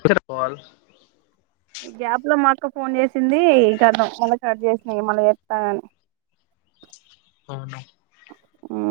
Cricket బల్ ఈ gap లో మా అక్క ఫోన్ చేసింది ఇం మళ్ళీ కట్ చేసినాయి మళీ చెస్తానని అవున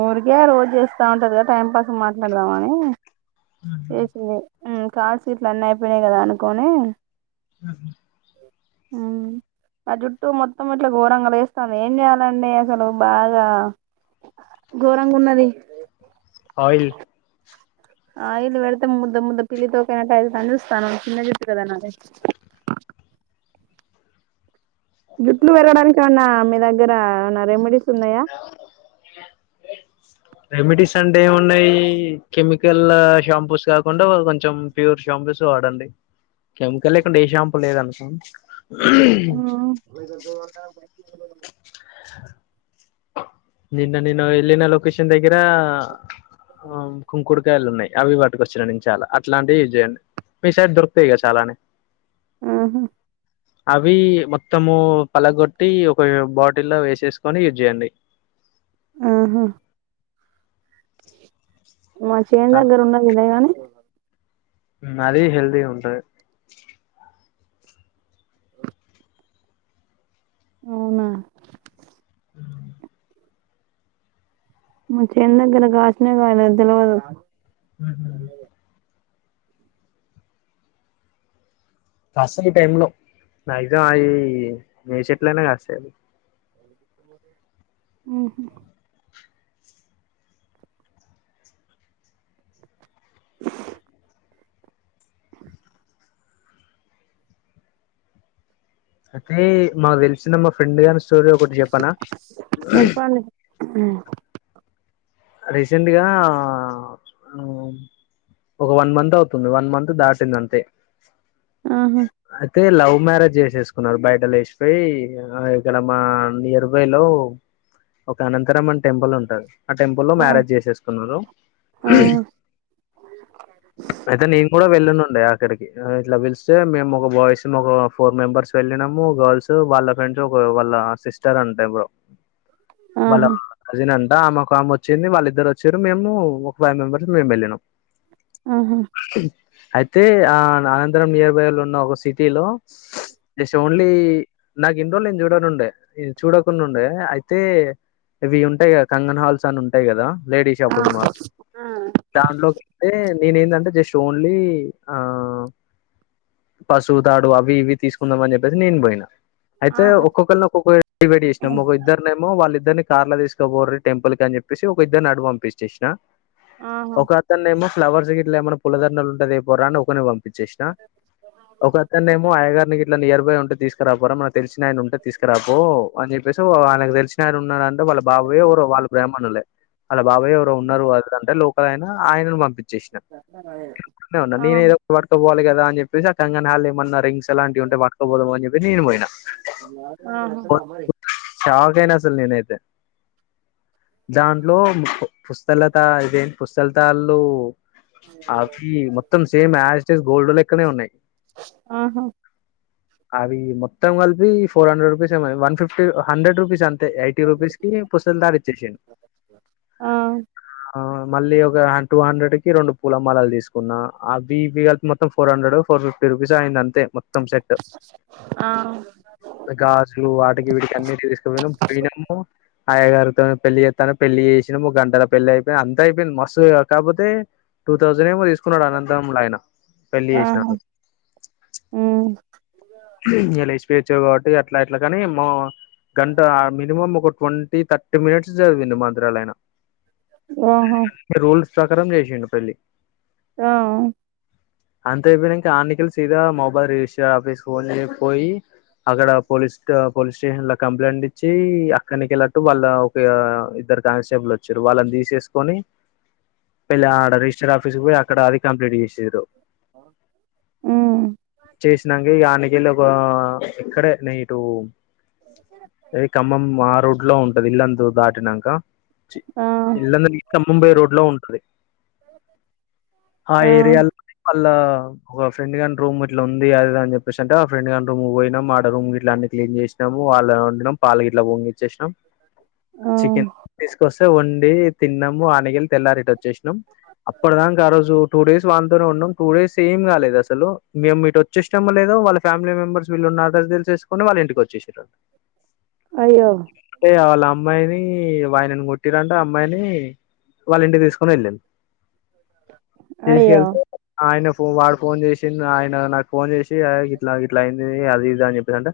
ఊరికే రోజు చేస్తా ఉంటది కదా టైం పాస్ కి మాట్లాడదాంని స కార్ సీట్లు అన్నీ అయిపోయినాయి కదా అనుకోని ఆహా ఆ ఆ జుట్టు మొత్తం ఇట్లా ఘోరంగా లేస్తండి ఏం చెయాలండి అసలు బాగా ఘోరంగా ఉన్నది ఆయిల్ ఆయిల్ పెడితే ముద్ద ముద్ద పిలి తోకనా అయితని చూస్తానా చిన్న జుట్టు కదా నాది జట్లు పెరగడానియేమన్నా మీ దగ్గర ఏమన్నా రెమెడీస్ ఉన్నాయా? రెమిడీస్ అంటే ఏమిన్నాయి కెమికల్ షాంపూస్. కాకుండా వాళ్ళు కొంచెం ప్యూర్ షాంపుస్ వాడండి. కెమికల్ లేకుండా ఏ షాంపు లేద అనుకో [inaudible] నిన్న నేను వెళ్ళిన లోలొకషన్ దగ్గరా, ఆ కుంకుడుకాయలు ఉన్నాయి. అట్లాంటివి పట్టుకు వచ్చిన నేను చాలా అట్లాంటివి చేయండి. మీ సైడ్ దొరుకుతాయి కదా! చాలానే మ్ హూ! అవి మొత్తము పలగొట్టి, ఒక బా వాటిలో వేసేసుకొని, యూజ్ చేయండి. ఉహూ! మా చేన్ దగ్గర ఉన్నాయి కదా గానీ ఆది హెల్తీగ ఉంటాది. అవునా? మ చేన్ దగ్గర కాసినయో, కాయలేదో తెలియదు. హు హూ! కాస్తాయి ఈ టైం లో మాగ్జిమం అవి ఏ చెట్లయినే కాస్తాయి అది హ్మ్! [inaudible] అయితే మాకు తెలిసిన మా ఫ్రెండ్ గారి స్టోరీ ఒకటి చెప్పనా? ఉమ్ రీసెంట్గా ఒక వన్ మంత్ అవుతుంది వన్ మంత్ దాటింది అంతే ఆహా అయితే లవ్ మ్యారేజ్ చేసేసుకున్నారు. బయటలేచి పోయి పై ఇక్కడ మా నియర్ బై లో ఒక అనంతరామన్ టెంపుల్ ఉంటాది. ఆ టెంపుల్ లో ఆ మ్యారేజ్ చేసేసుకున్నారు. ఆ అయితే నీను కూడా వెళ్ళునుండ. ఇక్కడికి ఇట్లా పిలిస్తే మేము ఒక బాయ్స్ ఫోర్ మెంబర్స్ వెళ్ళినాము. గర్ల్స్ వాళ్ళ ఫ్రెండ్స్ ఒక వాళ్ళ సిస్టర్ అంట వాళ్ళ ఆహా కజిన్ అంట. ఒక ఆమె వచ్చింది. వాళ్ళిద్దరు వచ్చారు. మేము ఒక ఫైవ్ మెంబర్స్ మేము వెళ్ళాం. ఆహా! అయితే ఆ అనంతరం నియర్ బై లో ఉన్న ఒక సిటీ లో. జస్ట్, ఓన్లీ నాకు ఇన్ని రోజు నేను చూడనుండే చూడకుండా ఉండె, అయితే ఇవి ఉంటాయి కంగన్ హాల్స్. అ ఉంటాయి కదా! లేడీ ఆ షాపింగ్ మాల్స్ దాంట్లోకి వెళితే నేను ఏంటంటే జస్ట్ ఓన్లీ ఆ పసుపు తాడు అవి ఇవి తీసుకుందాంమని చెప్పేసి నేను పోయిన. అయితే ఆ ఆహా ఒక్కొక్కరిని ఒక్కొక్క డివైడ్ చేసినాము. ఒక ఇద్దనేమో వాళ్ళిద్దరిని కార్ లో తీసుకోపోర్రి టెంపుల్ కి అని చెప్పేసి ఒక ఇద్దరు అటు పంపించేశానా, ఆహా ఒక అతన్ని ఏమో ఫ్లర్స్ ఇట్లా ఏమన్నా పూలదండ్లు ఏమన్నా ఉంటే తెపోరా అని ఒకని పంపి చ్చేసిన ఒక అతన్ని ఏమో అయ్యగారిని ఇట్లా నియర్ బై ఉంటే తీసుకురాపోరా, మన తెలిసిన ఆయన ఉంటే తీసుకురాపో అని చెప్పేసి, ఆయన తెలిసిన ఆయన ఉన్నాడంటే. వాళ్ళ బాబాయ్య ఎవరో వాళ్ళ బ్రాహ్మణులే, బాబాయ ఎవరో ఉన్నారు అద అంటే లోకలాయన ఆయనను పంపించారు. చేసినా, ఉన్నా నేను ఏదో పట్టకపోవాలి కదా అని చెప్పేసి, ఆ కంగన్ హల్ ఏమన్నా రింగ్స్ ఎలాంటివింటే పట్కపోదం అని చెప్పి నేను పోయినా. ఉ హూ ఎప్పటికైనా అసలు నేనైతే దాంట్లో పుస్తలతా ఇదేంటి. పుస్తలతాళ్లు ఆకి, మొత్తం same as it is gold లెక్కనే ఉన్నాయి. ఆహా. అవి మొత్తం కలిపి ఫోర్ హండ్రెడ్ రూపీస్ ఏమో, వన్ ఫిఫ్టీ, హండ్రెడ్ రూపీస్ అన్ తే. ఎయిటి రూపిస్కి పుస్తెలతాడ్ ఇ ఆ. ఆ మళ్ళీ ఒక టూ హండ్రెడ్ కి రెండు పూలమాలలు దిసుకున్నా. అవి ఇవి కలిపి మొత్తం ఫోర్ హండ్రెడో, ఫై ఫోర్ ఫిఫ్టీ రూపీస్ అయింది అంతే, మొత్తం సెట్. ఆ గాజులు వాటికి, వీటికి అన్ని తీసుకుపోయినామ్ పోయినము. అయ్యాగారు, పెళ్లి చేతన్నం, పెళ్లి చేసినము గంటలో పెళ్లి అయిపోయింది. అంత అయిపోయింది, మస్తు కాకపోతే, టూ తౌసండ్ ఏమో తీస్, న్నాడు అనంతములైనా, ఆహా పెళ్లిచేసినాడు. ఉమ్ ఇగ లేసిపోయి అచ్చాన్రూ కాబట్టి అట్లా, ఇట్లా కాని మ గంట, మినిమం ఒక ట్వంటీ, థర్టీ మినిట్స్ చదివిండు, మంత్రాలైన. ఆహా. సకరం జేసిండు పెళ్లి. ఆ. అంత అయిపోయినంక ఆన్నికల్ సీదా, మొబైల్ రిజిస్టర్ ఆఫీస్ ఫోన్ చేయకపోయి, అక్కడ పోలీస్ట్, పోలీస్ స్టేషన్ లో కంప్లైంట్ ఇచ్చి, అక్కడినీకి అటు వాళ్ళ పే ఇద్దరు కానిస్టేబుల్లు ఓచ్చిన్రూ, వాళ్ళని దిసేస్కొని, పేళ్ళ ఆడ రిజిస్టర్ ఆఫీస్కి పోయి, అక్కడ అది కంప్లీట్ చేసిన్రూ. ఉమ్ చేసినాంక్. దానీకేళ్ళి ఒక ఇక్కడే, నే ఇటు ఈ ఖమ్మం ఆ రూట్. ట్లో ఉంటది. ఇల్లంతు దాటినంక. చీ, ఆ ఇల్లందు కి ఖమ్మం పొయ్యే రోడ్ లో ఉంటది. ఆ ఏరియాలోనే ఆళ్ళ, ఒక ఫ్రెండ్ గాని రూమ్ ఇట్లా ఉంది, అది ఇది అని చెప్, [unintelligible] ఆ ఫెండ్ రూమ్ పోయినాం. ఆడ రూమ్ గిట్ల అన్ని క్లీన్ చేసినాము. వాళ్ళు వండినం పాలు గిట్లా పొంగిచ్చేసినం. ఆ చికెన్ తీసుకొస్తే వండి తిన్నము, ఆనగిల్ తెల్లారిట్టచ్ చ్చేసినాం. అప్పటిదాంక ఆ రోజు టూ డేస్ వానీతోనే ఉన్నాం. టూ డేస్ ఏం కాలేద్ అసలు, మేము ఇట్ ఓచ్చేసినామో లేదో, వాళ్ళ ఫ్యామిలీ మెంబర్స్ వీళ్ళున్న అడ్రస్ దేల్సేసుకోని వాళ్ళ ఇంటికి ఓచ్చేసిన్రు. అయ్యో అంటే వాళ్ళ అమ్మాయిది. ఈ వాయ్ నాని కొట్టిరంట, అమ్మాయిని వాళ్ళ ఇంటికి దిసుకోని ఎల్లిన్. అయ్యో తీసుకెళ్తే ఆయనకు వాడు ఫోన్ చేసిన్డ్, ఆయన నాకు ఫోన్ చేసి, తి అయి గిట్లా గిట్ల అయింది, అది ఇది అని చెప్పిన్నరంటే.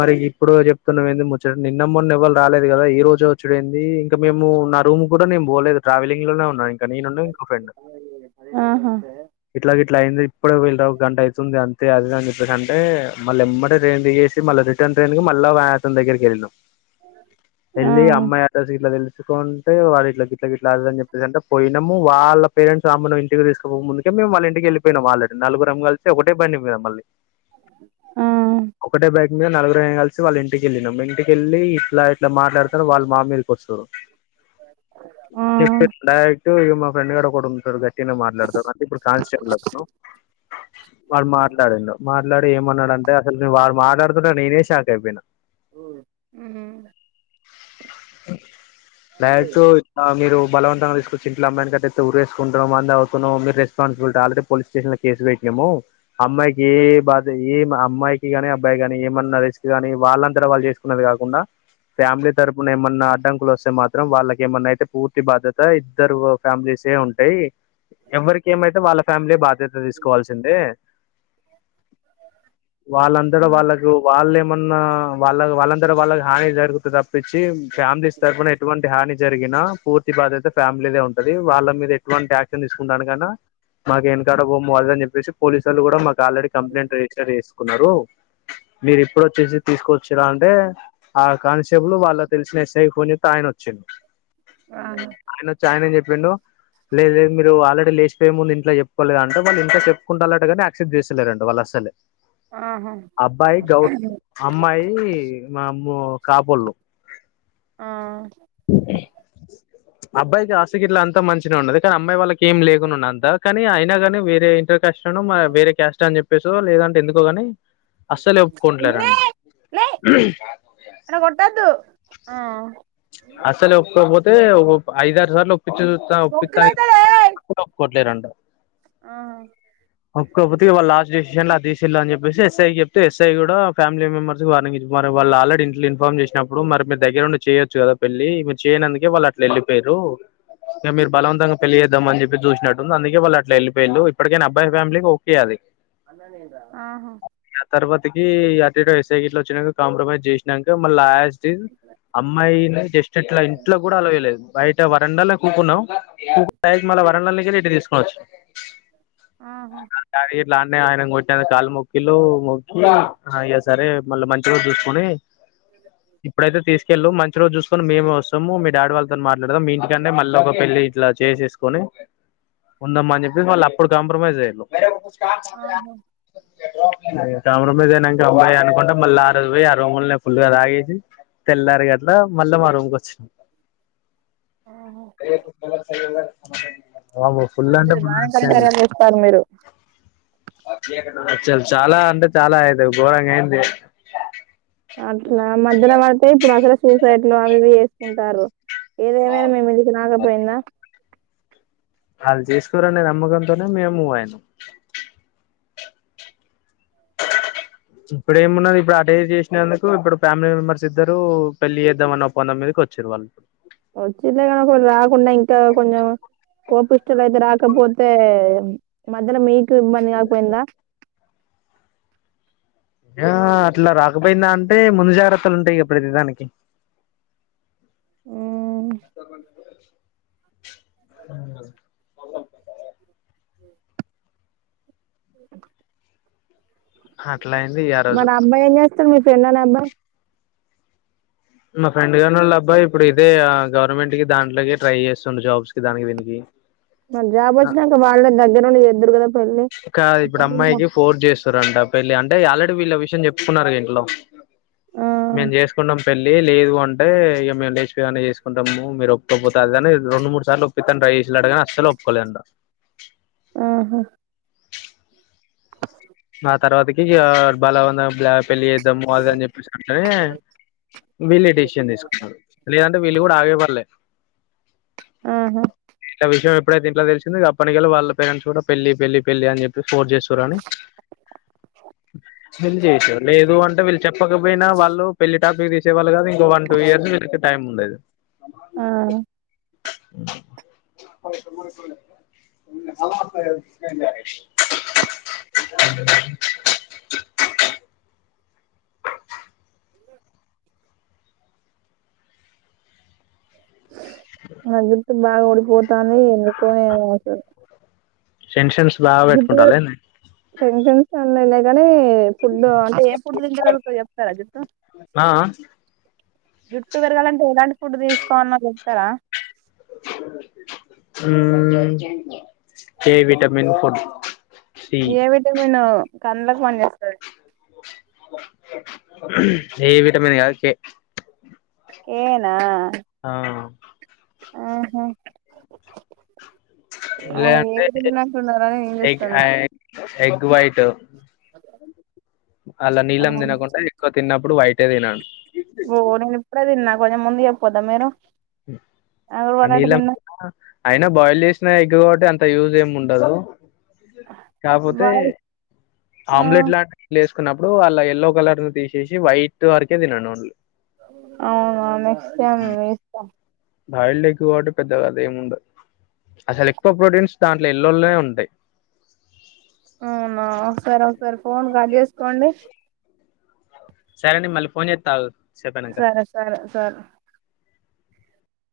మరి ఇప్పుడు చెప్తున్నావ్ ముచ్చట నిన్న, మొన్న ఎవ్వరు రాలేదు కదా. ఈ రోజు వచ్చుడెంది, ఇంకా మేము ఆ రూమ్ గు మేం పోలేదు, ట్రావెలింగ్ లోనే ఉన్నాయి ఇంకా నేను ఉన్ను ఇంకో ఫ్రెండ్. ఆహా ఇట్లా గిట్లా అయింది, ఇప్పుడే [unintelligible] ఒక గంట అయితుంది అం తే అది ఇది అని చెప్పేసి అంటే, మళ్ళీ ఎమ్మడే ట్రైన్ దిగేసి, మళ్ళ రిటర్న్ ట్రైన్ కి మళ్ళ వా అతన్ దగ్గరికి వెళ్ళినం. ఆ ఎళ్ళి అమ్మయి అడ్రస్ గిట్ల దేల్స్, కుంటు, వాడు ఇట్లా గిట్ల గిట్లా అది అని చెప్పేసింటే పోయినాము. వాళ్ళ పేరెంట్స్ ఆమెను ఇంటికి దిసుకోక ముందుకే మేముళ్ళంటికి వెళ్ళపోయిం ఆల్రెడి. నలుగురం గలిసి ఒకటే బండి మీద మళ్ళీ ఆ. మీమ్ నలుగురం గలిసి వాళ్ళింటికెళ్ళినం. ఇంటికెళ్ళి ఇట్లా ఇట్లా మాట్లాడ్తారు వాళ్ళ మా మీదకి ఓస్తూన్రు. ఆ [inaudible] మా ఫ్రెండ్ గాడు ఒకడుంటాడు గట్ గట్టినే మాట్లాడతాడు, అంటే ఇప్పుడు కాన్స్టేబుల్ అతను. వాళ్ళు మాట్ మాట్లాడి ఏమన్నాడంటే, అసల్కి వాడు మాట్లాడ్తడని నేనే షాక్ అయిపోయినా. ఉమ్ డైరెక్టు ఆ మీరు, బలవంతంగా తీసుకొచ్చి ఇంట్ల అమ్మాయినీ కట్టతే, ఉరేసుకుంటెనో, మందు తాగుతూనో, మీ రెస్పాన్సిబులిట ఆల్రెడి పోలీస్ స్టేషన్ లో కేసుపెట్టిం. మో. అమ్మాయికి ఏ బాధ ఏం అమ్మాయికి గానీ, అబ్బాయి గాని ఏమన్న రిస్క్ గాని, వాళ్ళంతటా వాళ్ళు చేసుకున్నది కాద్, కాకుండ ఫ్యామిలీ తరపున ఏమన్నా అడ్డంకులు వస్తే మాత్రం త్రం వాళ్ళకి ఏమన్నా అయితే పూర్తి బాధ్యత ఇద్దరు ఫ్యామిలీస్ ఏ ఉంటాయి ఎవ్వరికి ఏమైతే వాళ్ళ ఫ్యామిలీ బాధ్యత తీసుకోవాల్సిందే వాళ్ళ అంతట వాళ్ళకు వాళ్ వాళ్ళ ఏమన్నా వాళ్ళ వాళ్ళ అంతట వాళ్ళకి హాని జరుగుతే త ప్పించి ఫ్యామిలీస్ తరపున ఎటువంటి హాని జరిగినా పూర్తి బాధ్యత ఫ్యామిలీదే ఉంటది వాళ్ళ మీద ఎటువంటి యాక్షన్ తీసుకుంటాను కన్నా మాకు ఎనకాడ బోము అని చెప్పేసి పోలీసు వోళ్ళు కూడా మా ఆల్రెడీ కంప్లైంట్ రిజిస్టర్ చేసుకున్నారు మీరు ఎప్పుడు వచ్చేసి తీసుకొచ్చిరా అంటే ఆ కానిస్టేబుల్ వాళ్ళ తెలిసిన ఎస్ఐ ఫోన్ జేత్తే ఆ యన వచ్చి ఆహా ఆయన వచ్చి ఆయనని చెప్పిండు లేదు లేదు మీరు ఆల్రెడీ లేచిపోయే ముందు ఇంట్లో చెప్ కోలేదంటే వాళ్ళు ఇంట్లో చెప్పుకుంటలట గాని ఆక్సెప్ట్ జేస్తాలేదంట వాళ్ళు అసలే ఆహా అబ్బాయి గౌర్ అమ్మాయి మమో కాపోళ్ళు ఆ అబ్బాయికి ఆస్తి గిట్లా అంతా మంచినే ఉన్నది కాని ఆమ్మాయి వాళ్ళక్ ఏం లేకున్న అంతా కానీ అయినా కానీ వేరే ఇంటర్ కస్ట్ అనో మ వేరే క్యాస్ట్ అని జేప్పేసో లేదంటే ఎందుకోగాని నిన్నే లే అల కొట్టదు ఆ అసల ఒప్పుకపోతే ఐదారు సార్లు ఒప్పిచేసి వస్తా ఒప్పిత్తా బొక్కలైతదే ఒప్పుకోట్లేరంట ఆహా కాపోతే వాళ్ళ లాస్ట్ డిసిషన్లా దీసర్లు అని చెప్పేసి ఎస్ఐ చెప్తే ఎస్ఐ కూడా ఫ్యామిలీ మెంబర్స్ వార్నింగ్ ఇచ్చి మరి వాళ్ళు ఆలడీ ఇంట్లో ఇన్ఫామ్ చేసినప్పుడు మరి మీ దగ్గర ఉండి చేయదు చ్చు కదా పెళ్ళి మీరు చేయనందుకే వాళ్ళు అట్లా వెళ్ళిపోయారు ఇక మీరు బలవంతంగా పెళ్లి చేేద్దం అని చెప్పి చూసినట్టు ఉంది అందుకే వాళ్ళు అట్ల వెళ్ళపోయిళ్ళు ఇప్పటికైన అబ్బాయి ఫ్యామిలీకి ఒకే అది ఆహ ఆ తర్వాతకి అ ఎస్ఐ గిట్ల వచ్చినాక కాంప్రమైజ్ చేసినాక మళ్ళ లాస్ట్ కి అమ్మాయిని జస్ట్ ఇట్లా ఇంట్లో కూడా ఎలోవేయలేదు బయట వరడాల కూకున్నాం కూక్ డైట్ మళ్ళ వరండ లో కెళ్ళి ఇంటిని కి తీసుకోచ్చినం ఆహా ఇలానే ఆయన కొట్టన కాళ్ళు మొక్కిలు మొక్కియ సరే మళ్ళీ మంచిగా చూసుకుని ఇప్పుడైతే తీసుకు కెళ్ళు మంచి రోజు జూసుకోని మేమే వస్తాము మీ డాడీ వాళ్ళతో మాట్లాడదాం మీ ఇంటికంటే మళ్ళ ఒక పెళ్లి ఇలా చేసేస్కొని ఉండమ్మ అని చెప్పేసి వాళ్ళు అప్పుడు కాంప్రమైజ్ అయ్యళ్ళు ఆహా కాంప్రమైజ్ అయినక హమ్మయ అనుకుంట మళ్ళీ ఆ రోజు బోయి ఆ రూమ్ ళ్ళె ఫుల్గా తాగేసి తెల్లార గట్ల మళ్ళా మా రూమ్కి వచ్చినాం ఆహా బాబో ఫుల్ అంటే పర్లేదు ఫుల్ బానే రిస్క్ అయింది. కనికార్యాలు చేస్తారు మీరు అసలు చాలా అంటే చాలా అయితే ఘోరంగా అయింది అట్లా మధ్యలో వాడితే ఇప్పుడు అసలు సూసైట్లు అవి ఇవి చేసుకుంటారు ఏదేమైనా మేము ఇంటికికి రాకపోయిందా ఆళ్ చేసుకోరనే నమ్మకంతోనే మేము ఒయినం ఇప్పుడ ఏమున్నది ఇప్పుడు అటు ఏరో చేసినందుకు ఇప్పుడు ఫ్యామిలీ మెంబర్స్ ఇద్దరు పెళ్లి చేద్దాంమని ఒప్పుందాం మీద కొచ్చిరు వాళ్ళు వచ్చిదే కాకుండ రాకుండా ఇంకా కొంచెం కోప పిల్ల అయితే రాకపోతే మధ్యలో మీకు ఇబ్బంది కాకపోయిందా ఆ అట్లా రాకపోయిందా అంటే ముందు జాగ్రత్తలు ఉంటాయి గ ప్రతిదానికి అనుకోకుండ వచ్చినం అట్లా అయింది రోజు మరి ఆ అబ్బాయి ఏం చేస్తారు మీ ఫ్రెండ్ అనే అబ్బాయి మా ఫ్రెండ్ గాని వాళ్ళు అబ్బాయి ఇప్పుడు ఇదే ఆ గవర్నమెంట్ కి దాంట్లేకి ట్రై చేస్తుండు జాబ్స్ కి దానికి దీనికి మరి జాబ్ వచ్చినంక వాళ్ళే దగ్గరుండి చేద్దురు కదా పెళ్ళి కా ఇప్పుడు అప్పట్లో అమ్మాయికి ఫోర్ చేస్ తురంట పెళ్ళి అంటే ఆల్రెడీ వీళ్ళ విషయం చెప్పుకున్నారు ఇంట్లో ఆ మేం చేసుకుంటాం పెళ్ళి లేదు అంటే ఇగ మేము లేచిపోయిగానే చేసుకుంటాము మీరు ఒప్పుకోపోతే అదని రెండు మూడు సార్లు ఒప్పిత్తాను ట్రై చేసిల్లట గానీ అస్సలు ఒప్పుకోలే అంట ఆహా ఆ తర్వాతకి ఇగ బలవంద బ్లా పెళ్ళి చేద్దాము అది అని చెప్పేసి కుంటనే వీళ్ళే డెసిషన్ తీసుకున్నారు లేదంటే వీళ్ళు కూడా ఆగే వాళ్ళే ఆహా ఇట్లా విషయం ఎప్పుడైతే ఇంట్లో తెలిసిందో ఇగ అప్పనికల్లి వాళ్ళ పేరెంట్స్ కూడా పెళ్లి పెళ్లి పెళ్లి అని చెప్పి ఫోర్స్ జేస్తుర్రని [inaudible] లేదు అన్ టే వీళ్ళు చెప్పకపోయినా వాళ్ళు పెళ్లి టాపిక్ తీసే వాళ్ళు కాదు ఇంకో వన్ టూ ఇయర్స్ వీళ్ళకి టైం ఉండేది ఆ నా జుట్టు బాగా ఊడిపోతాంది ఎందుకో ఏమో అసలు టెన్షన్స్ బాగా పెట్టుకుంటారు [unintelligible] లేండి టెన్షన్ [inaudible] [unintelligible] ఫుడ్డు అంటే ఏం ఫుడ్ తింటే నిలుస్తది చెప్తారా జుట్టు ఆ జుట్టు పెరగాలంటే ఎలాంటి ఫుడ్ తీసుకోవాలనో చెప్తారా మ్మ్ ఏ vitamin food C A vitamin కండ్లకు పని చేస్తాది ఏ విటమన్ కాదు కే కే నా ఆ ఆహా ఆ ఏ లేదంటే విటమిన్ అంటున్నారా అని నేను ఎగ్ చూస్తాన్నా ఎగ్ వైట్ ఆల్లా ఆ, నీలం తినకుండా ఎక్కువ తిన్న ప్పుడు వైట్ ఏ తినను ఓ నేను ఇప్పుడే తిన్నా కొంచెం ముందు చెప్పోద్దా మీరు అగరు కా పడట్టు నీలం తిన్నా [inaudible] అయినా బాయిల్ చేసిన ఎగ్ కాబట్టి అంత యూస్ ఏం ఉండదు కాపోతే బాగా ఆ ఆమ్లెట్ లాంటిది లేసు తకున్నప్పుడు అల్ల ఎల్లో కలర్ ను తీసేసి వైట్ వరకే తినండి ఓన్లీ అవునా నెక్స్ట్ టైం [inaudible] బాయిల్డ్ ఎగ్ కాబట్టి పెద్దగా అది ఏముండదు అసలు ఎక్కువ ప్రోటీన్స్ దాంట్లో ఎల్లోల్లోనే ఉంటాయి అవునా ఒకసారి ఒకసారి ఫోన్ కడ్ చేసుకోండి సరే నేను మళ్ళీ ఫోన్ చేత్తా ఆగు సేపయినంక సరే సరే సర్